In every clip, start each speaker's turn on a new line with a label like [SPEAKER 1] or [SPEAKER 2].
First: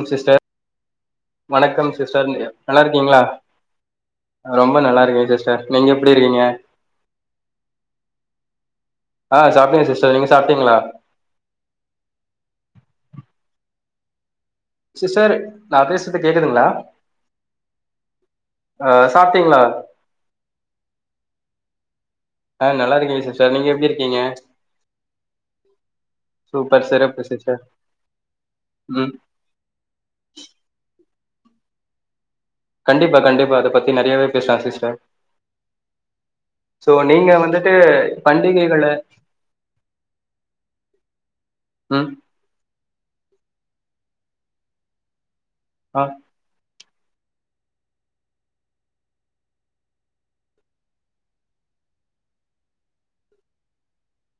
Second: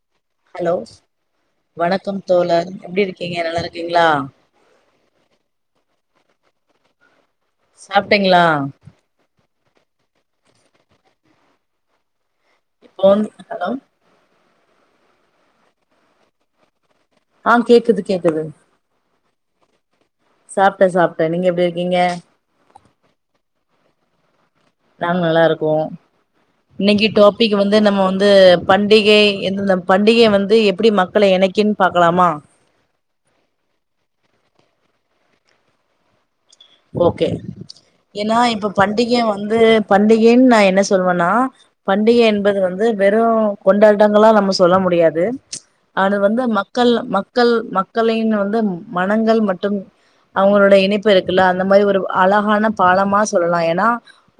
[SPEAKER 1] ம் sister
[SPEAKER 2] hello வணக்கம்
[SPEAKER 1] sister
[SPEAKER 2] தோழர்
[SPEAKER 1] நல்லா
[SPEAKER 2] எப்டி
[SPEAKER 1] இருக்கீங்களா
[SPEAKER 2] இருக்கீங்க நல்லா இருக்கீங்களா
[SPEAKER 1] ரொம்ப நல்லா இருக்கே சிஸ்டர் நீங்க எப்டி இருக்கீங்க
[SPEAKER 2] சாப்ட்டீங்களா
[SPEAKER 1] ஆ சாப்ட்டேங்க சிஸ்டர் நீங்க சாப்ட்டீங்ளா
[SPEAKER 2] [unintelligible] ஹலோ
[SPEAKER 1] சிஸ்டர் நா பேசுறது கேக்குதுங்களா
[SPEAKER 2] ஆ கேக்குது கேக்குது
[SPEAKER 1] ஆ சாப்ட்டீங்ளா
[SPEAKER 2] சாப்டே சாப்டே நீங்க எப்டி இருக்கீங்க
[SPEAKER 1] ஆ நல்லா இருக்கேங்க சிஸ்டர் நீங்க எப்டி இருக்கீங்க
[SPEAKER 2] நாங்க நல்லா இருக்கோ
[SPEAKER 1] சூப்பர்
[SPEAKER 2] இன்னைக்கி
[SPEAKER 1] சிறப்பு
[SPEAKER 2] டாபிக்
[SPEAKER 1] சிஸ்டர்
[SPEAKER 2] வந்து நம்ம வந்து
[SPEAKER 1] ம்
[SPEAKER 2] பண்டிகை எந்தெந்த பண்டிகை வந்து எப்டி மக்கள எணைக்குன்னு பாக்கலாமா
[SPEAKER 1] கண்டிப்பா கண்டிப்பா அத பத்தி நெறையாவே பேசலா சிஸ்டர் சோ
[SPEAKER 2] ஓகே
[SPEAKER 1] நீங்க வந்துட்டு
[SPEAKER 2] ஏன்னா இப்ப
[SPEAKER 1] பண்டிகைகள
[SPEAKER 2] பண்டிகை வந்து பண்டிகைன்னு நா என்ன சொல்லுவன்னா
[SPEAKER 1] ம்
[SPEAKER 2] பண்டிகை என்பது வந்து வெறு கொண்டாட்டங்கல்லா நம்ம சொல்ல முடியாது
[SPEAKER 1] ஆ
[SPEAKER 2] அது வந்து மக் மக்கள் மக்கள் மக்களின் வந்து மனங்கள் மற்றும் அவங்களுடைய இணைப்பு இருக் ல்ல அந்த மாரி ஒரு அழகான பாலமா சொல்லலா ஏனா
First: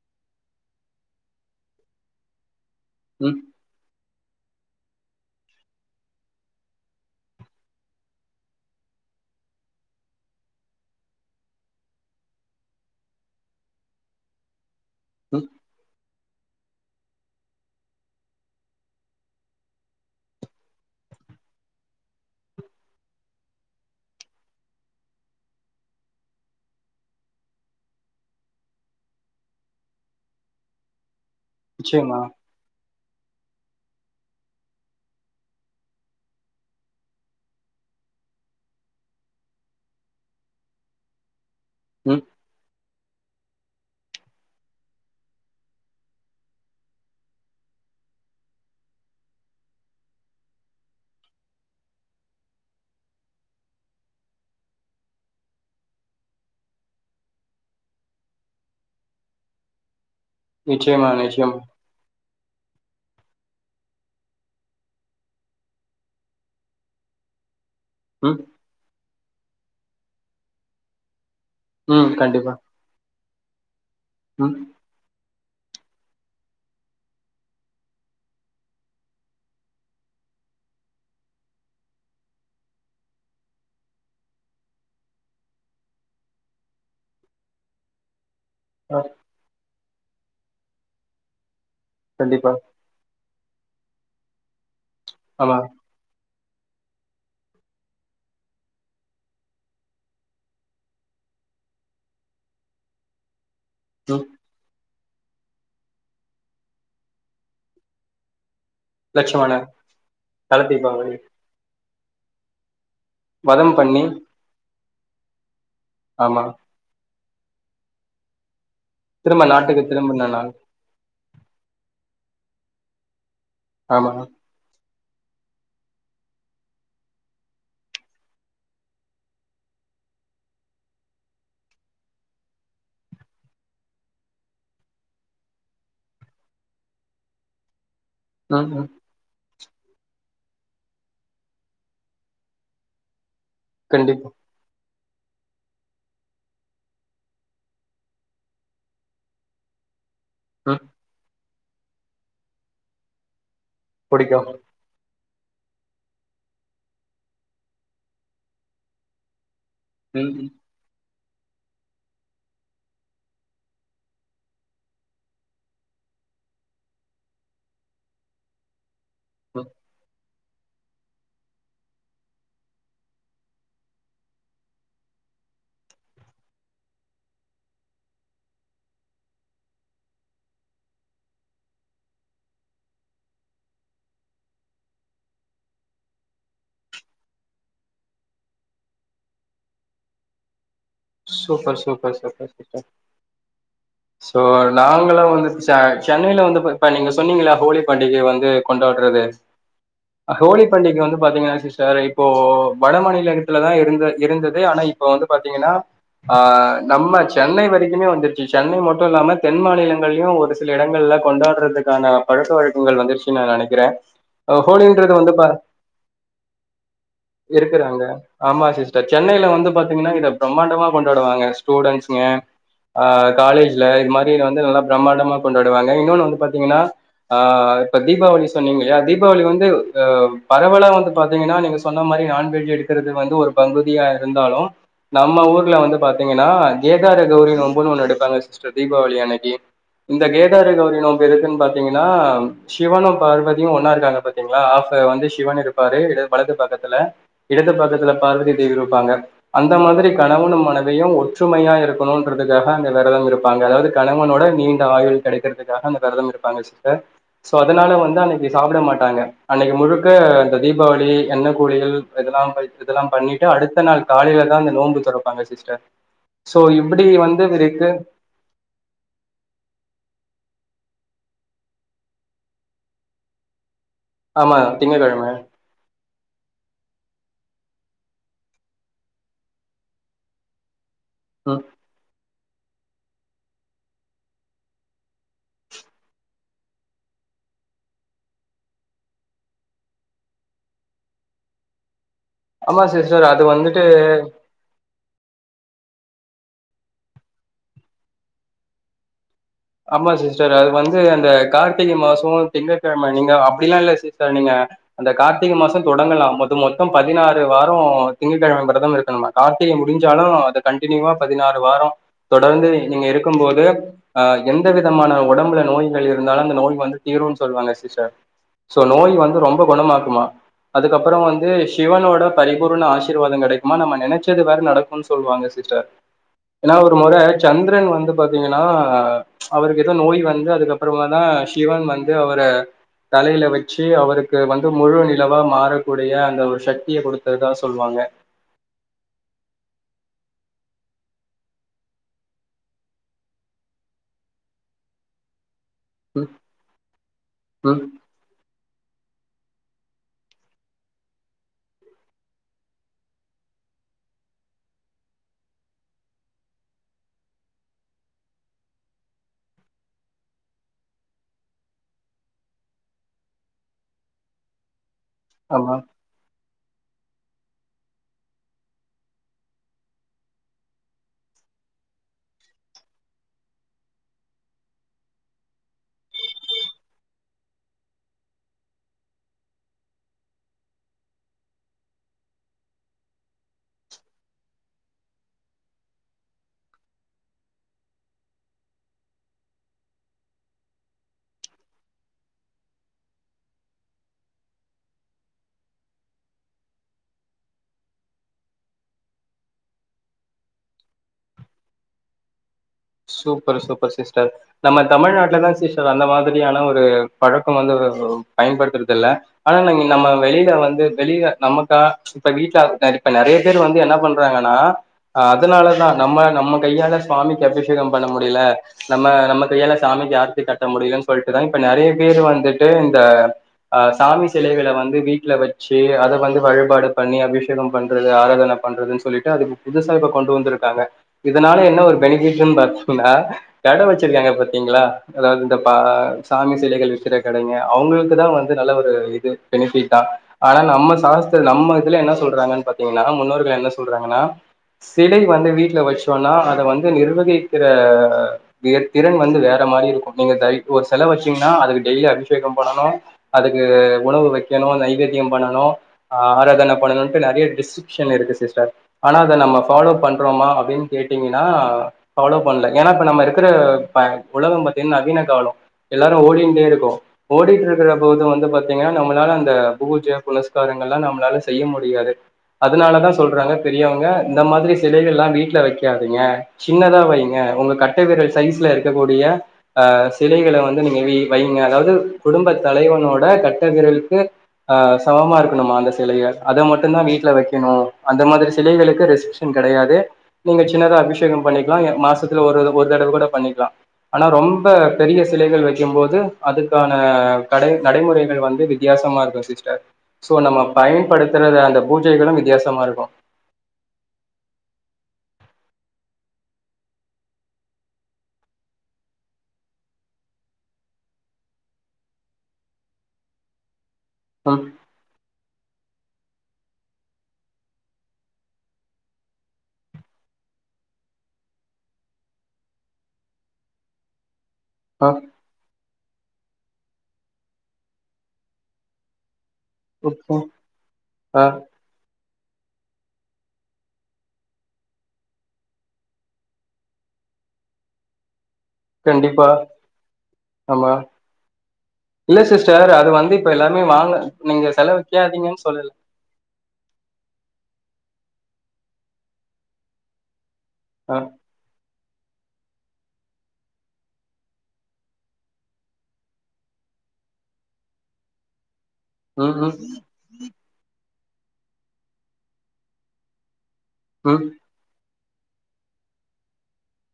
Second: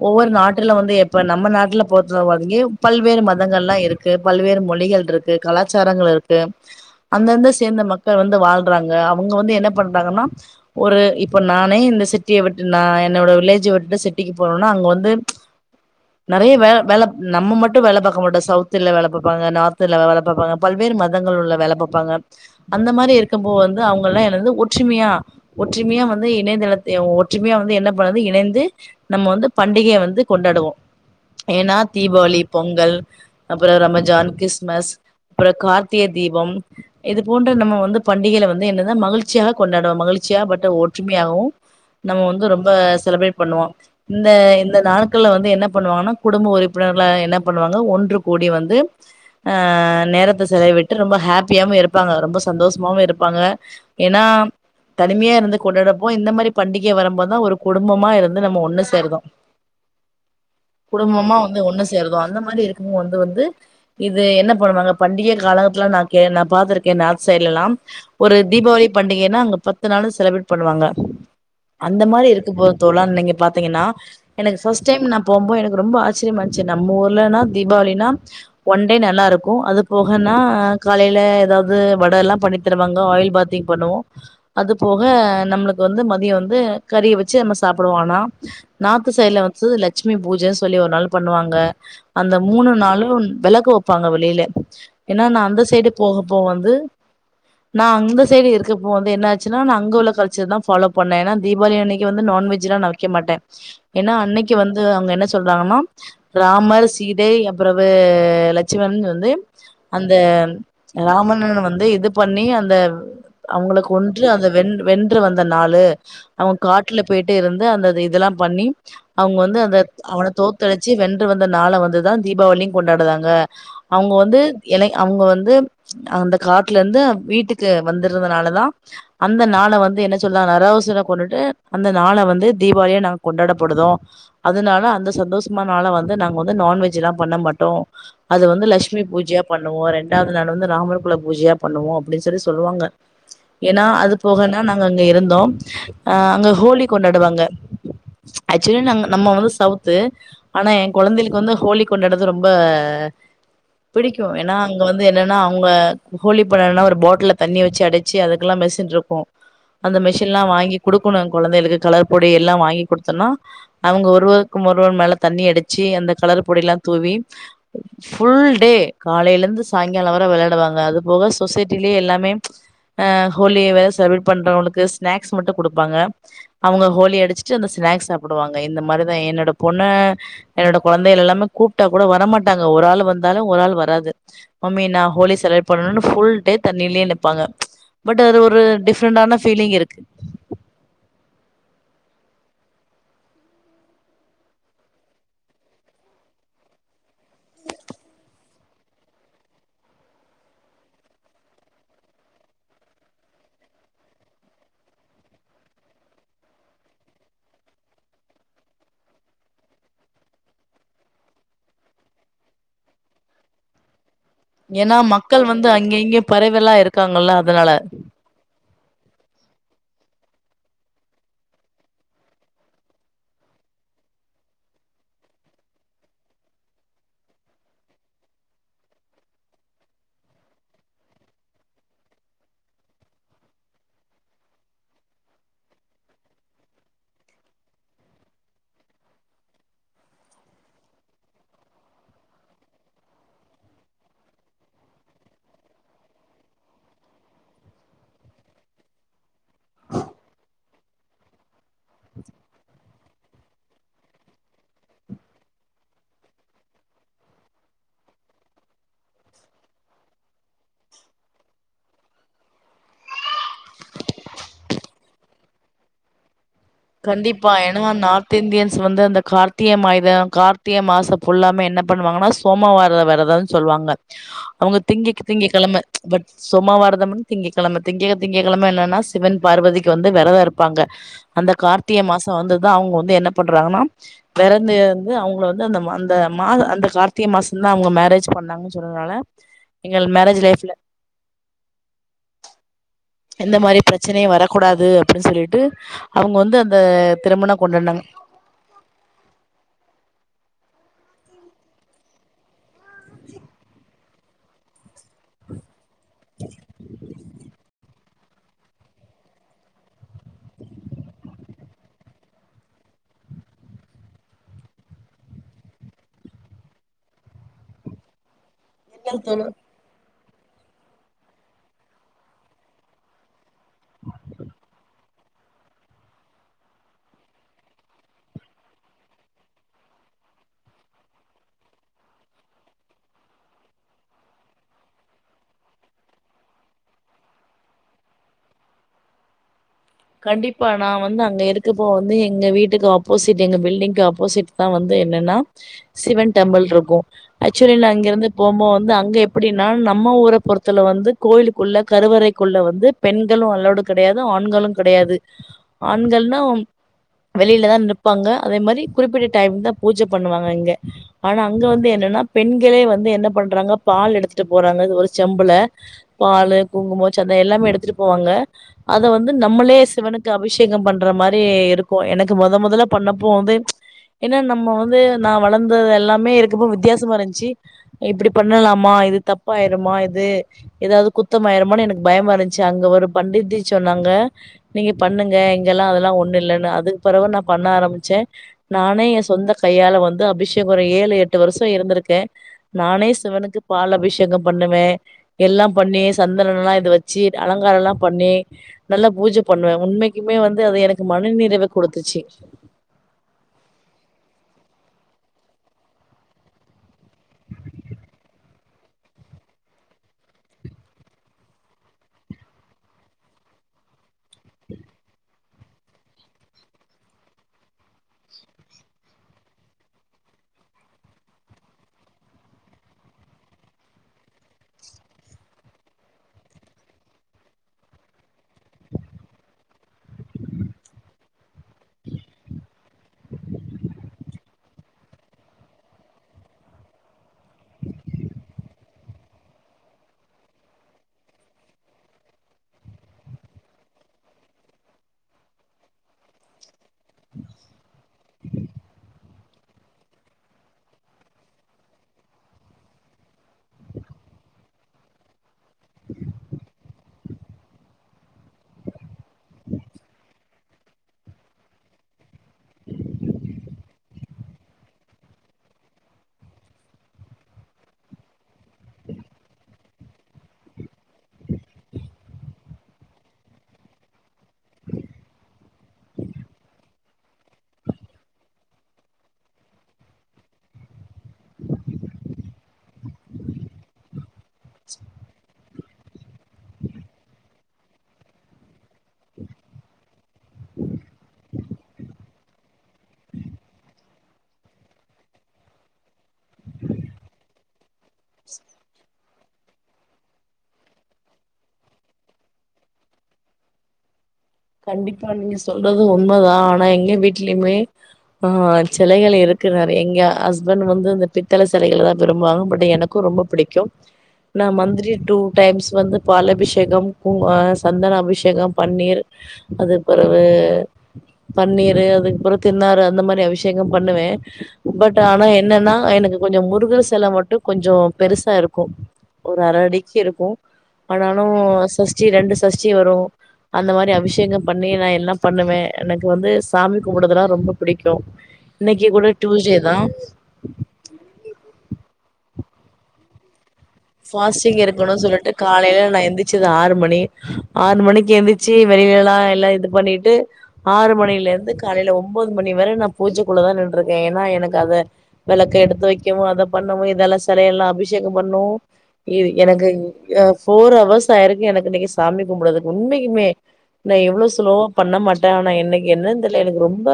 [SPEAKER 2] ஒவ்வொரு நாட்டுல வந்து எப்ப நம்ம நாட்டுல பொறுத்த வரைக்கி பல்வேறு
[SPEAKER 1] ம்
[SPEAKER 2] மதங்கெல்லா இருக் இருக்கு பல்வேறு மொழிகள் இருக்கு கலாச்சாரங்கள் இருக்கு அந்தந்த சேந்த மக்கள் வந்து வாழ்றாங்க அவங்க வந்து என்ன பண்றாங்கன்னா ஒரு இப்பன் நானே இந்த சிட்டிய விட்டு நா என்னவுட வில்லேஜ விட்டு சிட்டிக்கு போனோனா அங்க வந்தும்
[SPEAKER 1] ம்
[SPEAKER 2] நிறைய வே வேலப் நம்ம மட்டு வேல பாக்க மாட்டோ சவ்த்துல வேல பாப்பாங்க நார்த்துல வேல பாப்பாங்க பல்வேறு மதங்கள் உள்ள வேல பாப்பாங்க அந்த மாரி இருக்கும் போ வந்து அவங்கல்லா என்னது ஒற்றுமையா ஒற்றுமையா வந் நி இணையதளத்ய ஒற்றுமையா வந்து என்ன பண்ணுது இணைந்து நம்ம வந்து பண்டிகைய வந்து கொண்டாடுவோ ஏன்னா
[SPEAKER 1] நிச்சயமா
[SPEAKER 2] தீபாவளி பொங்கல் அப்பறோ ரமஜான் கிஸ்மஸ் ப்ற கார்த்திக தீபம் இது போன்ற நம்ம வந்து பண்டிகைல வந்து என்ன தா மகிழ்ச்சியாக கொண்டாட்றோ மகிச்சியா பட்டு வோட் ற்றுமையாவு
[SPEAKER 1] ம்
[SPEAKER 2] நம்ம வந்து ரொம்ப செலப்ரேட் பண்ணுவா இந்த இந்த நாள்கள்ல வந்து என்ன பண்ணுவான்னா குடும்ப உறுப்பினர்கல என்ன பண்ணுவாங்க ஒன்று கூடி வந்து அ நேரத்த செலவிட்ரு ரொம்ப ஹாப்பியாவு இருப்பாங்க ரொம்ப சந்தோசமாவு இருப்பாங்க ஏன்னா தனிமையா இருந்து கொண்டாடப்போ இந்த மாரி பண்டிகை வரும்போத்தா ஒரு குடும்பமா இருந்து நம்ம ஒண்ணு சேருதோ
[SPEAKER 1] நிச்சயமா
[SPEAKER 2] குடும்பமா
[SPEAKER 1] நிச்சயமா
[SPEAKER 2] வந்து ஒண்ணு சேருதோ அந்த மாதி இருக்குமோ வந்து வந்து இது என்ன பண்ணுவாங்க பண்டிகைய காலகத்துலா நா கே நா பாத்திருக்கே நார்த் சைட்லல்லாம் ஒரு
[SPEAKER 1] ம்
[SPEAKER 2] தீபாவளி பண்டிகைன்னா அங்க பத்து நாளு செலப்ரேட் பண்ணுவாங்க அந்த
[SPEAKER 1] ம்
[SPEAKER 2] மாதிரி இருக்கு
[SPEAKER 1] கண்டிப்பா
[SPEAKER 2] போ தோழா நீங்க பாத்தீங்கன்னா
[SPEAKER 1] ம்
[SPEAKER 2] எனக்கு ஃபஸ் ஸ்டைம் நா போம்போது எனக்கு ரொம்ப ஆச்சரியமா இருந்ச்சு நம்ப ஊர்லனா தீபாவளினா வண்டே நென்னாருக்கு அது போகன்னா காலைல எதாவ்து வடல்லா பண்ணி திருவாங்க ஆயில் பாத்திங் பண்ணுவோ அது போக நம்ளுக் வந்து மதியோ வந்து கறி வச்சு நம்ம சாப்டுவானா
[SPEAKER 1] ஆ
[SPEAKER 2] நாத்து சைடுல வந்த்து லெக் ட்சுமி பூஜ சொல்லி ஒரு நாள் பண்ணுவாங்க அந்த
[SPEAKER 1] கண்டிப்பா
[SPEAKER 2] மூணு நாளு வெளக்கோப் ப்பாங்க வளிலே ஏன்னா நா
[SPEAKER 1] ஆமா
[SPEAKER 2] அந்த சைடு போகப்போ வந்து நா அந்த சைடு இருக்கப்போ வந்து என்ன ஆச்சுன்னா நா அங்கோள கல் ச்சர் தா ஃபாலோ பண்ணே ஏன்னா தீபாவளி அன்னைக்கி வந்து நான்வெஜ் லா நா வர்க்க மாட்டே ஏன்னா
[SPEAKER 1] ம்
[SPEAKER 2] அன்னைக்கி வந் து அவங்க என்ன சொன்னாங்கன்னா ராமர் சீதை அப்புறவு லட் சிவன் வந்து
[SPEAKER 1] லட்சமான
[SPEAKER 2] அந்த
[SPEAKER 1] தல தீபாவளி
[SPEAKER 2] ராமணன வந்து இது பண்ணி அந்த
[SPEAKER 1] வதம்
[SPEAKER 2] அவுங்கள
[SPEAKER 1] பண்ணி
[SPEAKER 2] கொன்று அந்த வென் வென்று வந்த நாளு
[SPEAKER 1] ஆமா
[SPEAKER 2] அவுங்க கா ட்டுல போயிட்டு இருந்து அந்த இதெல்லா பண்ணி அவுங்க
[SPEAKER 1] திரும்ப
[SPEAKER 2] வந்து அந்த
[SPEAKER 1] நாட்டுக்கு திரும்புன
[SPEAKER 2] அவன
[SPEAKER 1] நாள்
[SPEAKER 2] தோத்தடி ச்சி வென்று வந்த நாள வந்துதா தீபாவளி கொண்டாடுதாங்க
[SPEAKER 1] ஆமா
[SPEAKER 2] அவுங்க வந்து எலை அவுங்க வந்து அந்த காட்லுந்தா வீட்டுக்கு வந்துருந்தனாலதா அந்த நாள வந் து என்ன சொல்லா நராவ்சுர கொன்னுட்டு அந்த நாள வந்து தீபாவளியா நாங் கொண்டாடப்படுதோ அதுனால அந்த சந்தோஸ்மான நாள வந்து நாங் வந்து நான்வெஜ் லா பண்ணமாட்டோ அத வந்து
[SPEAKER 1] ம் ம்
[SPEAKER 2] லக்ஷ்மி பூஜ்யா பண்ணுவோ ரெண்டாவ்து நாள வந்து ராமர்குல பூஜ்யா பண்ணுவோ அப்டின் சொல்லி சொல்வாங்க ஏனா அது
[SPEAKER 1] கண்டிப்பா
[SPEAKER 2] போக ந நாங்க அங்க இருந்தோம் அ அங்க ஹோலி கொண்டாடுவாங்க ஆச்சுவலி நாங்க நம்ம வந்து சவ்த்து ஆனா
[SPEAKER 1] ம்
[SPEAKER 2] எ கொழந்தைள்க்கு வந்து ஹோலி கொண்டாடுது ரொம்ப பிடிக்கு
[SPEAKER 1] புடிக்கு
[SPEAKER 2] ஏன்னா உங்க வந்து என்னன்னா அவ்ங்க ஹோலி பண்ணானா ஒரு பாட்டுல்ல தண்ணி வச்சி அடச்சி அதுக்கு லா மெஸ்ஸுன்ருக்கு அந்த
[SPEAKER 1] ம்
[SPEAKER 2] மிஷின் லா
[SPEAKER 1] ம்
[SPEAKER 2] வாங்கி குடுக்குணுன் குழந்தைளுக்கு கலர் பொடி எல்லா வாங்கி குடுத்தோன்னா அவ்ங்க ஒருவர்க்கும் ஒருவர் மேல தண்ணி அடிச்சி அந்த கலரு பொடி லா தூவி ஃபுல் டே காலைலந்து
[SPEAKER 1] ம்
[SPEAKER 2] சாய்ங்கால வர வெளாடுவாங்க அது போகஸ் தொசேட்டில்யே எல்லாமே அ ஹோலி வே செலப்ரு பண்றவங்களுக்கு ஸ்நாக்ஸ் மட்டு குடுப்பாங்க அவுங்க ஹோலி அடிச்சிட்டு அந்த ஸ்நாக்ஸ் சாப்டுவாங்க இந்த மாரிதா என்னோட பொண்ணு என்னோட கொழந்தைக எல்லாமே கூப்ட்டா கூட வரமாட்டாங்க ஒரு ஆள் வந்தாலு ஒரு ஆள் வராது மம்மி நா ஹோலி செலரேட் பண்ணணு ஃபுல் டே தண்ணிலே நிப்பாங்க ச் பட் அது ஒரு டிஃப் டிப்ரண்டான ஃபீலிங் இருக்கு
[SPEAKER 1] super super super sister so நாங்களா வந்து ச சென்னைல வந்து இப்ப நீங்க சொன்னீங்களா ஹோலி பண்டிக வந்து கொண்டாடுறது ஹோலி பண்டிக வந்து பாத்தீங்கன்னா சிஸ்டர் இப்போ வட மாநிலரத்துல தா இருந்த இருந்தது ஆனா இப் இப்போ வந்து பாத்தீங்கன்னா ஆ நம்ம சென்னை வரைக்குமே வந்துருச்சு சென்னை மட்டு இல்லாம தென் மாநிலங்களயு ஒரு சில இடங்கள்ல கொண்டாடுறதுக்கான பழக்க வழக்கங்கள் வந்துருச்சுனு நா நெனக்கிறே
[SPEAKER 2] ஏன்னா மக்கள் வந்து அங்க இங்க பரவிலா இருக்காங்கல்ல அதனால
[SPEAKER 1] இருக்குறாங்க ஆமா சிஸ்டர் சென்னைல வந்து பாத்தீங்கன்னா இத பிரம்மாண்டமா கொண்டாடுவாங்க ஸ்டூடெண்ஸ்க ஆ காலேஜ்ல இது மாரி வந்து நல்லா பிரமாண்டமா கொண்டாடுவாங்க இன்னொன்னு வந்து பாத்தீங்கன்னா அ இப்ப தீபாவளி சொன்னீங்க இல்லயா தீபாவளி வந்து அ பரவலா வந்து பாத்தீங்கன்னா நீங்க சொன்ன மாரி நான்வெஜ் எடுக்குறது வந்து ஒரு பகுதியா இருந்தாலு நம்ம ஊர் ல வந்து பாத்தீங்கன்னா கேதாட கௌரி நோம்புன்னு ஒண்ணு எடுப்பாங்க சிஸ்டர் தீபாவளி அன்னைக்கி இந்த கேதாட கௌரி நோம்பு எதுக்குன் பாத்தீங்கன்னா சிவனு பார்வதியு ஒன்னா இருக்காங்க பாத்தீங்ளா அப்ப வந்து சிவன் இருப்பாரு இட வலது பக்கத்துல இடது பக்கத்துல பார்வதி தேவி இருப்பாங்க அந்த மாதிரி கணவனும் மனைவியு ஒற்றுமையா இருக்கணுன்றதுகாக அந்த வெரதம் இருப்பாங்க அதாவது கணவனோட நீண்ட ஆயுள் கெடைக்கிறதுக் காக அந்த வெரதம் இருப்பாங்க சிஸ்டர் சோ அதனால வந்து அன்னைக்கு சாப்பிட மாட்டாங்க அன்னைக்கு முழுக்க இந்த தீபாவளி எண்ணெ குளியல் இதெல்லா ப இதெல்லா பண்ணிட்டு அடுத்த நாள் காலையில தா அந்த நோன்பு துறப்பாங்க சிஸ்டர் சோ இப்டி வந்து
[SPEAKER 2] கண்டிப்பா ஏன்னா
[SPEAKER 1] இருக்கு
[SPEAKER 2] நார்த் இந்தியன்ஸ் வந்து அந்த கார்த்திகை மாயித கார்த்திகை மாசோ ஃபுல்லாமே என்ன பண்ணுவாங்கன்னா சோமாவாரோ விரதம் சொல்லுவாங்க
[SPEAKER 1] ஆமா
[SPEAKER 2] அவங்க திங்கக்
[SPEAKER 1] திங்கக்கிழமை
[SPEAKER 2] திங்கக் கெழம ச் பட் சேம்மாவாரதம்னு திங்ககிழம திங்க திங்கிக்கிழம என்னன்னா சிவன் பார்வதிக்கு வந்து விரதோ இருப்பாங்க அந்த
[SPEAKER 1] ம்.
[SPEAKER 2] கார்த்திக மாசோ வந்துதா அவங்க வந்து என்ன பண்றாங்கன்னா பிறந்து இருந்து அவங்க வந்து அந்த அந்த மாச அந்த கார்த்திகை மாசம் தா அவங்க மேரேஜ் பண்ணாங்க சொல்றதுனால எங்கள் மேரேஜ் லைஃப்ல
[SPEAKER 1] ஆமா சிஸ்டர் அது வந்துட்டு
[SPEAKER 2] கூடாது அப்டின்னு சொல்லிட்டு அவங்க வந்து அந்த திருமணம் கொண்டாடுனாங்க
[SPEAKER 1] ஆமா சிஸ்டர் அது வந்து அந்த கார்த்திகை மாசோ திங்ககெழம நீங்க அப்டிலா இல்ல சிஸ்டர் நீங்க அந்த கார்த்திக மாசோ தொடங்கலா மொத்தோ மொத்தோ பதினாறு வாரோ திங்ககெழம விரதம் இருக்கணுமா கார்த்திகை முடிஞ்சாலு அது கண்டினியூவா பதினாறு வாரோ தொடர்ந்து நீங்க இருக்கும் போது ஆ எந்த விதமான உடம்புல நோய்கள் இருந்தாலு அந்த நோய் வந்து தீருனு சொல்லுவாங்க சிஸ்டர் சோ நோய் வந்து ரொம்ப குணமாக்குமா அதுக்கப்பறோ வந்து சிவனோட பரிபூர்ண ஆசிர்வாதோ கிடைக்குமா நம்ம நினைச்சது வேற நடக் சொல்லுவாங்க சிஸ்டர் ஏன்னா ஒரு முற சந்திரன் வந்து பாத்தீங்கன்னா அவருக்கு ஏதோ நோய் வந்து அதுக்கப்புறமா தா சிவன் வந்து அவர தலையில வச்சு அவருக்கு வந்து முழு நிலவா மாறக்கூடிய அந்த ஒரு சக்திய கொடுத்ததுதா சொல்லுவாங்க
[SPEAKER 2] கண்டிப்பா நா வந்து அங்க இருக்கப்போ வந்து எங்க வீட்டுக்கு ஆப்போசிட் எங்க பில்டிங்க்கு ஆப்போசிட் தா வந்து என்னன்னா
[SPEAKER 1] ம்
[SPEAKER 2] சிவன் டெம்பிள் இருக்கு ஆக்சுவலி
[SPEAKER 1] ம்
[SPEAKER 2] நா இங்கிருந்து போமோது வந்து அங்க எப்டின்னா நம்ம ஊர பொறத்துல வந்து கோயிலுக்குள்ள கருவறைக்குள்ள வந்து பெண்களு அல்லோடு கிடையாது ஆண்களு கிடையாது ஆண்கள்னா வெளியிலதா நிப்பாங்க அதே மாரி குறிப்பிட்ட டைம் தா பூஜ பண்ணுவாங்க அங்க ஆனா அங்க வந்து என்னன்னா பெண்களே வந்து என்ன பண்றாங்க பால் எடுத்துட்டு போறாங்க ஒரு செம்புல
[SPEAKER 1] ஆமா
[SPEAKER 2] பாலு குங்குமோ சந்த எல்லாமே எடுத்துட்டு போவாங்க அத வந்து நம்மளே சிவனுக்கு அபிஷேகம் பண்ற மாரி இருக்கு எனக்கு மொத மொதல்ல பண்ணப்போ வந்து ஏன்னா நம்ம வந்து நா வளர்ந்தது எல்லாமே இருக்கப்போ வித்தியாசமா இருந்துச்சு இப்டி பண்ணலாமா இது தப்பாயிருமா இது ஏதாவது குத்தமாயிரமானு எனக்கு பயமா இருந்துச்சு அங்க ஒரு பண்டித்ஜி சொன்னாங்க நீங்க பண்ணுங்க இங்கெல்லா அதல்லா ஒண்ணு இல்லன்னு அதுக் பிறவு நா பண்ண ஆரம்பிச்சே நானே என் சொந்த கையால வந்து அபிஷேகம் ஒரு ஏழு எட்டு வருஷோ இருந்திருக்கே நானே சிவனுக்கு பால் அபிஷேகம் பண்ணுவ எல்லா பண்ணி சந்தனோலா இது வச்சி அலங்காரலா பண்ணி நல்லா பூஜ பண்ணுவ உண்மைக்குமே வந்து அது எனக்கு மன நிறைவ குடுத்துச்சு
[SPEAKER 1] சூப்பர் சூப்பர் சிஸ்டர் நம்ம தமிழ்நாட்டுல தா சிஸ்டர் அந்த மாதிரியான ஒரு பழக்கம் வந்து பயன்படுத்துறது இல்ல ஆனா இங்க நம்ம வெளில வந்து வெளில நமக்கா இப்ப வீட்ல இப்ப நறைய பேர் வந்து என்ன பண்றாங்கன்னா அ அதனால தான் நம்ம நம்ம கையால சுவாமிக்கு அபிஷேகம் பண்ண முடில நம்ம நம்ம கையால சாமிக்கு ஆர்த்தி கட்ட முடியலன் சொல்ட்டுதா இப்ப நறைய பேரு வந்துட்டு இந்த அ சாமி சிலைகள வந்து வீட்ல வச்சி அத வந்து வழிபாடு பண்ணி அபிஷேகம் பண்றது ஆராதன பண்றதுன் சொல்லிட்டு அது இப்ப புதுசா கொண்டு வந்திருக்காங்க இதனால என்ன ஒரு பெனிஃபிட் பாத்தினா கட வச்சிருக்காங்க பாத்தீங்ளா அதாவது இந்த பா சாமி சிலைகள் இருக்கிற கடைங்க அவுங்களுக்கு தா வந்து நல்ல ஒரு இது பெனிஃபிட்டா ஆனா நம்ம சாஸ்திர நம்ம இதுல என்ன சொல்றாங்கன் பாத்தீங்னா முன்னோர்கள் என்ன சொல்றாங்கனா சிலை வந்து வீட்ல வச்சோன்னா அத வந்து நிர்வகிக்கிற விக திறன் வந்து வேற மாரி இருக்கு நீங்க தை ப்போ ஒரு செல வச்சீங்கன்னா அதுக் டெய்லி அபிஷேகம் பண்ணனு அதுக்கு உணவு வெக்கணும் நைவேத்திய பண்ணணு ஆ ஆராதன பண்ணணும்ட்டு நெறய டிஸ்ட்ரிக்க்ஷன் இருக்கு சிஸ்டர் ஆனா அத நம்ம ஃபாலோ பண்றோமா அப்டின்னு கேட்டீங்கன்னா ஃபாலோ பண்ணல ஏனா இப்ப நம்ம இருக்கிற ப உலகொ பாத்தீங்ன்னா நவீன காலோ எல்லாரு ஓடின்டே இருக்கோ ஓடிட்டு இருக்றப்போது வந்து பாத்தீங்கன்னா நம்மளால அந்த பூஜ புனஸ்காரங்கள்லா நம்மளால செய்ய முடியாது அதனாலதா சொல்றாங்க பெரியவங்க இந்த மாதிரி சிலைகள்லா வீட்ல வெக்காதீங்க சின்னதா வைங்க உங்க கட்ட விரல் சைஸ்ல இருக்கக்கூடிய அ சிலைகள வந்து நீங்க வெய் வைங்க அதாவது குடும்ப தலைவனோட கட்டவிரலுக்கு ஆ சமமா இருக்கணுமா அந்த சிலைய அத மட்டுந்தா வீட்ல வெக்கணு அந்த மாதிரி சிலைகளுக்கு ரெசிப்ஷன் கெடையாது நீங்க சின்னதா அபிஷேகம் பண்ணிக்கலா மாசத்துல ஒரு ஒரு தடவ கூட பண்ணிக்லா ஆனா ரொம்ப பெரிய சிலைகள் வக்கு போது அதுக்கான நடை நடைமுறைகள் வந்து வித்தியாசமா இருக்கு சிஸ்டர் சோ நம்ம பயன் படுத்துறத அந்த பூஜைகளும் வித்தியாசமா இருக்கு
[SPEAKER 2] கண்டிப்பா நீங்க சொல்றது உண்மதா ஆனா எங்க வீட்லயுமே ஆ சிலைகள் இருக்கு நெறை எங்க ஹஸ்பண்ட் வந்து இந்த பித்தள சிலைகள்தா விரும்புவாங்க பட் எனக்கு க்கு ரொம்ப பிடிக்கு
[SPEAKER 1] ம்
[SPEAKER 2] நா மந்திரி டூ டைம்ஸ் வந்து பால் அபிஷேகம் பூ அ சந்தன அபிஷேகம் பன்னீர் அது பிறவு பன்னீரு அதுக்குப்பெறவ் திருநாறு அந்த மாரி அபிஷேகம் பண்ணுவே
[SPEAKER 1] ஆ
[SPEAKER 2] பட் ஆனா என்னன்னா எனக்கு கொஞ்சொ முருகர் செல மட்டு கொஞ்சோ பெருசா இருக்கு ஒரு அர அடிக்கு
[SPEAKER 1] ஓகே
[SPEAKER 2] இருக்கு ஆனாலு
[SPEAKER 1] ஆ
[SPEAKER 2] சஸ் ஷ்டி ரெண்டு சஷ்டி வரும் அந்த மாரி அ அபிஷேகம் பண்ணி நா எல்லா பண்ணுவே எனக்கு வந்து சாமி கும்புடுறதுனா ரொம்ப புடிக்கு இன்னைக்கு கூட
[SPEAKER 1] கண்டிப்பா
[SPEAKER 2] டுயுஸ்டேதா
[SPEAKER 1] ஆமா இல்ல சிஸ்டர் அது வந்து இப்ப எல்லாருமே வாங்
[SPEAKER 2] ஃபாஸ்டிங் இருக்கணு சொல்லிட்டு காலைல நா எந் ச்சது ஆறு மணி ஆறு மணிக்கு எந்திச்சி வெளிலேல்லா எல்லா இது பண்ணிட்டு ஆறு
[SPEAKER 1] ஆ
[SPEAKER 2] மணிலருந்து காலைல ஒம்போது மணி வர நா பூஜைக்குள்ளதா நின்றுக்கே ஏனா எனக்கு அத வெளக்க எடுத்து வைக்கவு அத பண்ணவு இதெல்லா செலெயெல்லா அபிஷேகம் பண்ணு இ
[SPEAKER 1] ம் ம்
[SPEAKER 2] எனக்கு் ஃபோர் ஹவர்ஸ் ஆயிருக்கு எனக்கு இன்னைக்கு சாமி கும்பிடுறதுக்கு உண்மைக்குமே நா
[SPEAKER 1] ம்
[SPEAKER 2] இவ்ளோ ஸ்லோவா பண்ண மாட்டே ஆனா இன்னைக்கு என்னன் தெர்ல எனக் ரொம்ப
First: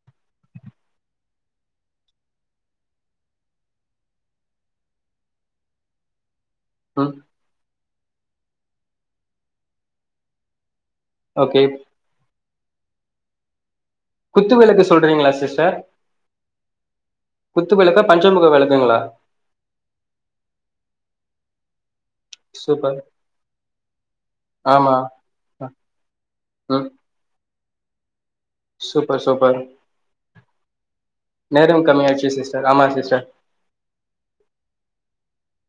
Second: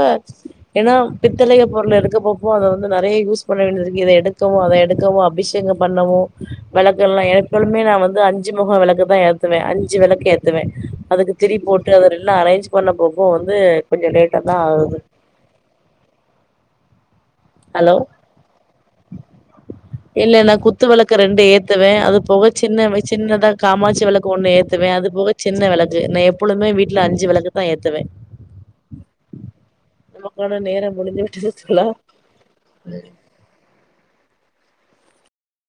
[SPEAKER 2] ஏனா பித்தளைக பொருள எடுக்கப்போ போ அது வந்து நெறைய யூஸ் பண்ண வேண்டியதுக்கு இத எடுக்கவோ அத எடுக்கவோ அபிஷேகம் பண்ணவு
[SPEAKER 1] ம்
[SPEAKER 2] வெளக்கெல்லா எப்பொழுமே நா வந்து அஞ்சு மொகோ வெளக்குதா ஏத்துவே அஞ்சு வெளக்கு ஏத் துவேன் அதுக்கு திரி
[SPEAKER 1] ஓகே
[SPEAKER 2] போட்டு அதலெல்லா அரேஞ்ச் பண்ண போப்போ வந்து கொஞ்சோ லேட்டா தா ஆவ்து
[SPEAKER 1] இவங்களா சிஸ்டர் குத்து வெளக்கா பஞ்சமுக வெளக்குங்ளா
[SPEAKER 2] இல்லேன்னா குத்து வெளக்க ரெண்டு ஏ த்துவே அது போக
[SPEAKER 1] சூப்பர்
[SPEAKER 2] சின்னவெ சின்னதா காமாட்சி வெளக்கு ஒன்னு ஏத்துவே
[SPEAKER 1] ஆமா
[SPEAKER 2] அது போக சின்ன வெளக்கு நா எப் எப்பொழுமே
[SPEAKER 1] ம்
[SPEAKER 2] வீட்ல அஞ்சு விளக்கு தா ஏத்துவே
[SPEAKER 1] சூப்பர் சூப்பர்
[SPEAKER 2] நமக்கான நேரம் முடிந்து விட்டது தோழா
[SPEAKER 1] செரி செரி சிஸ்டர் ஆமா சிஸ்டர்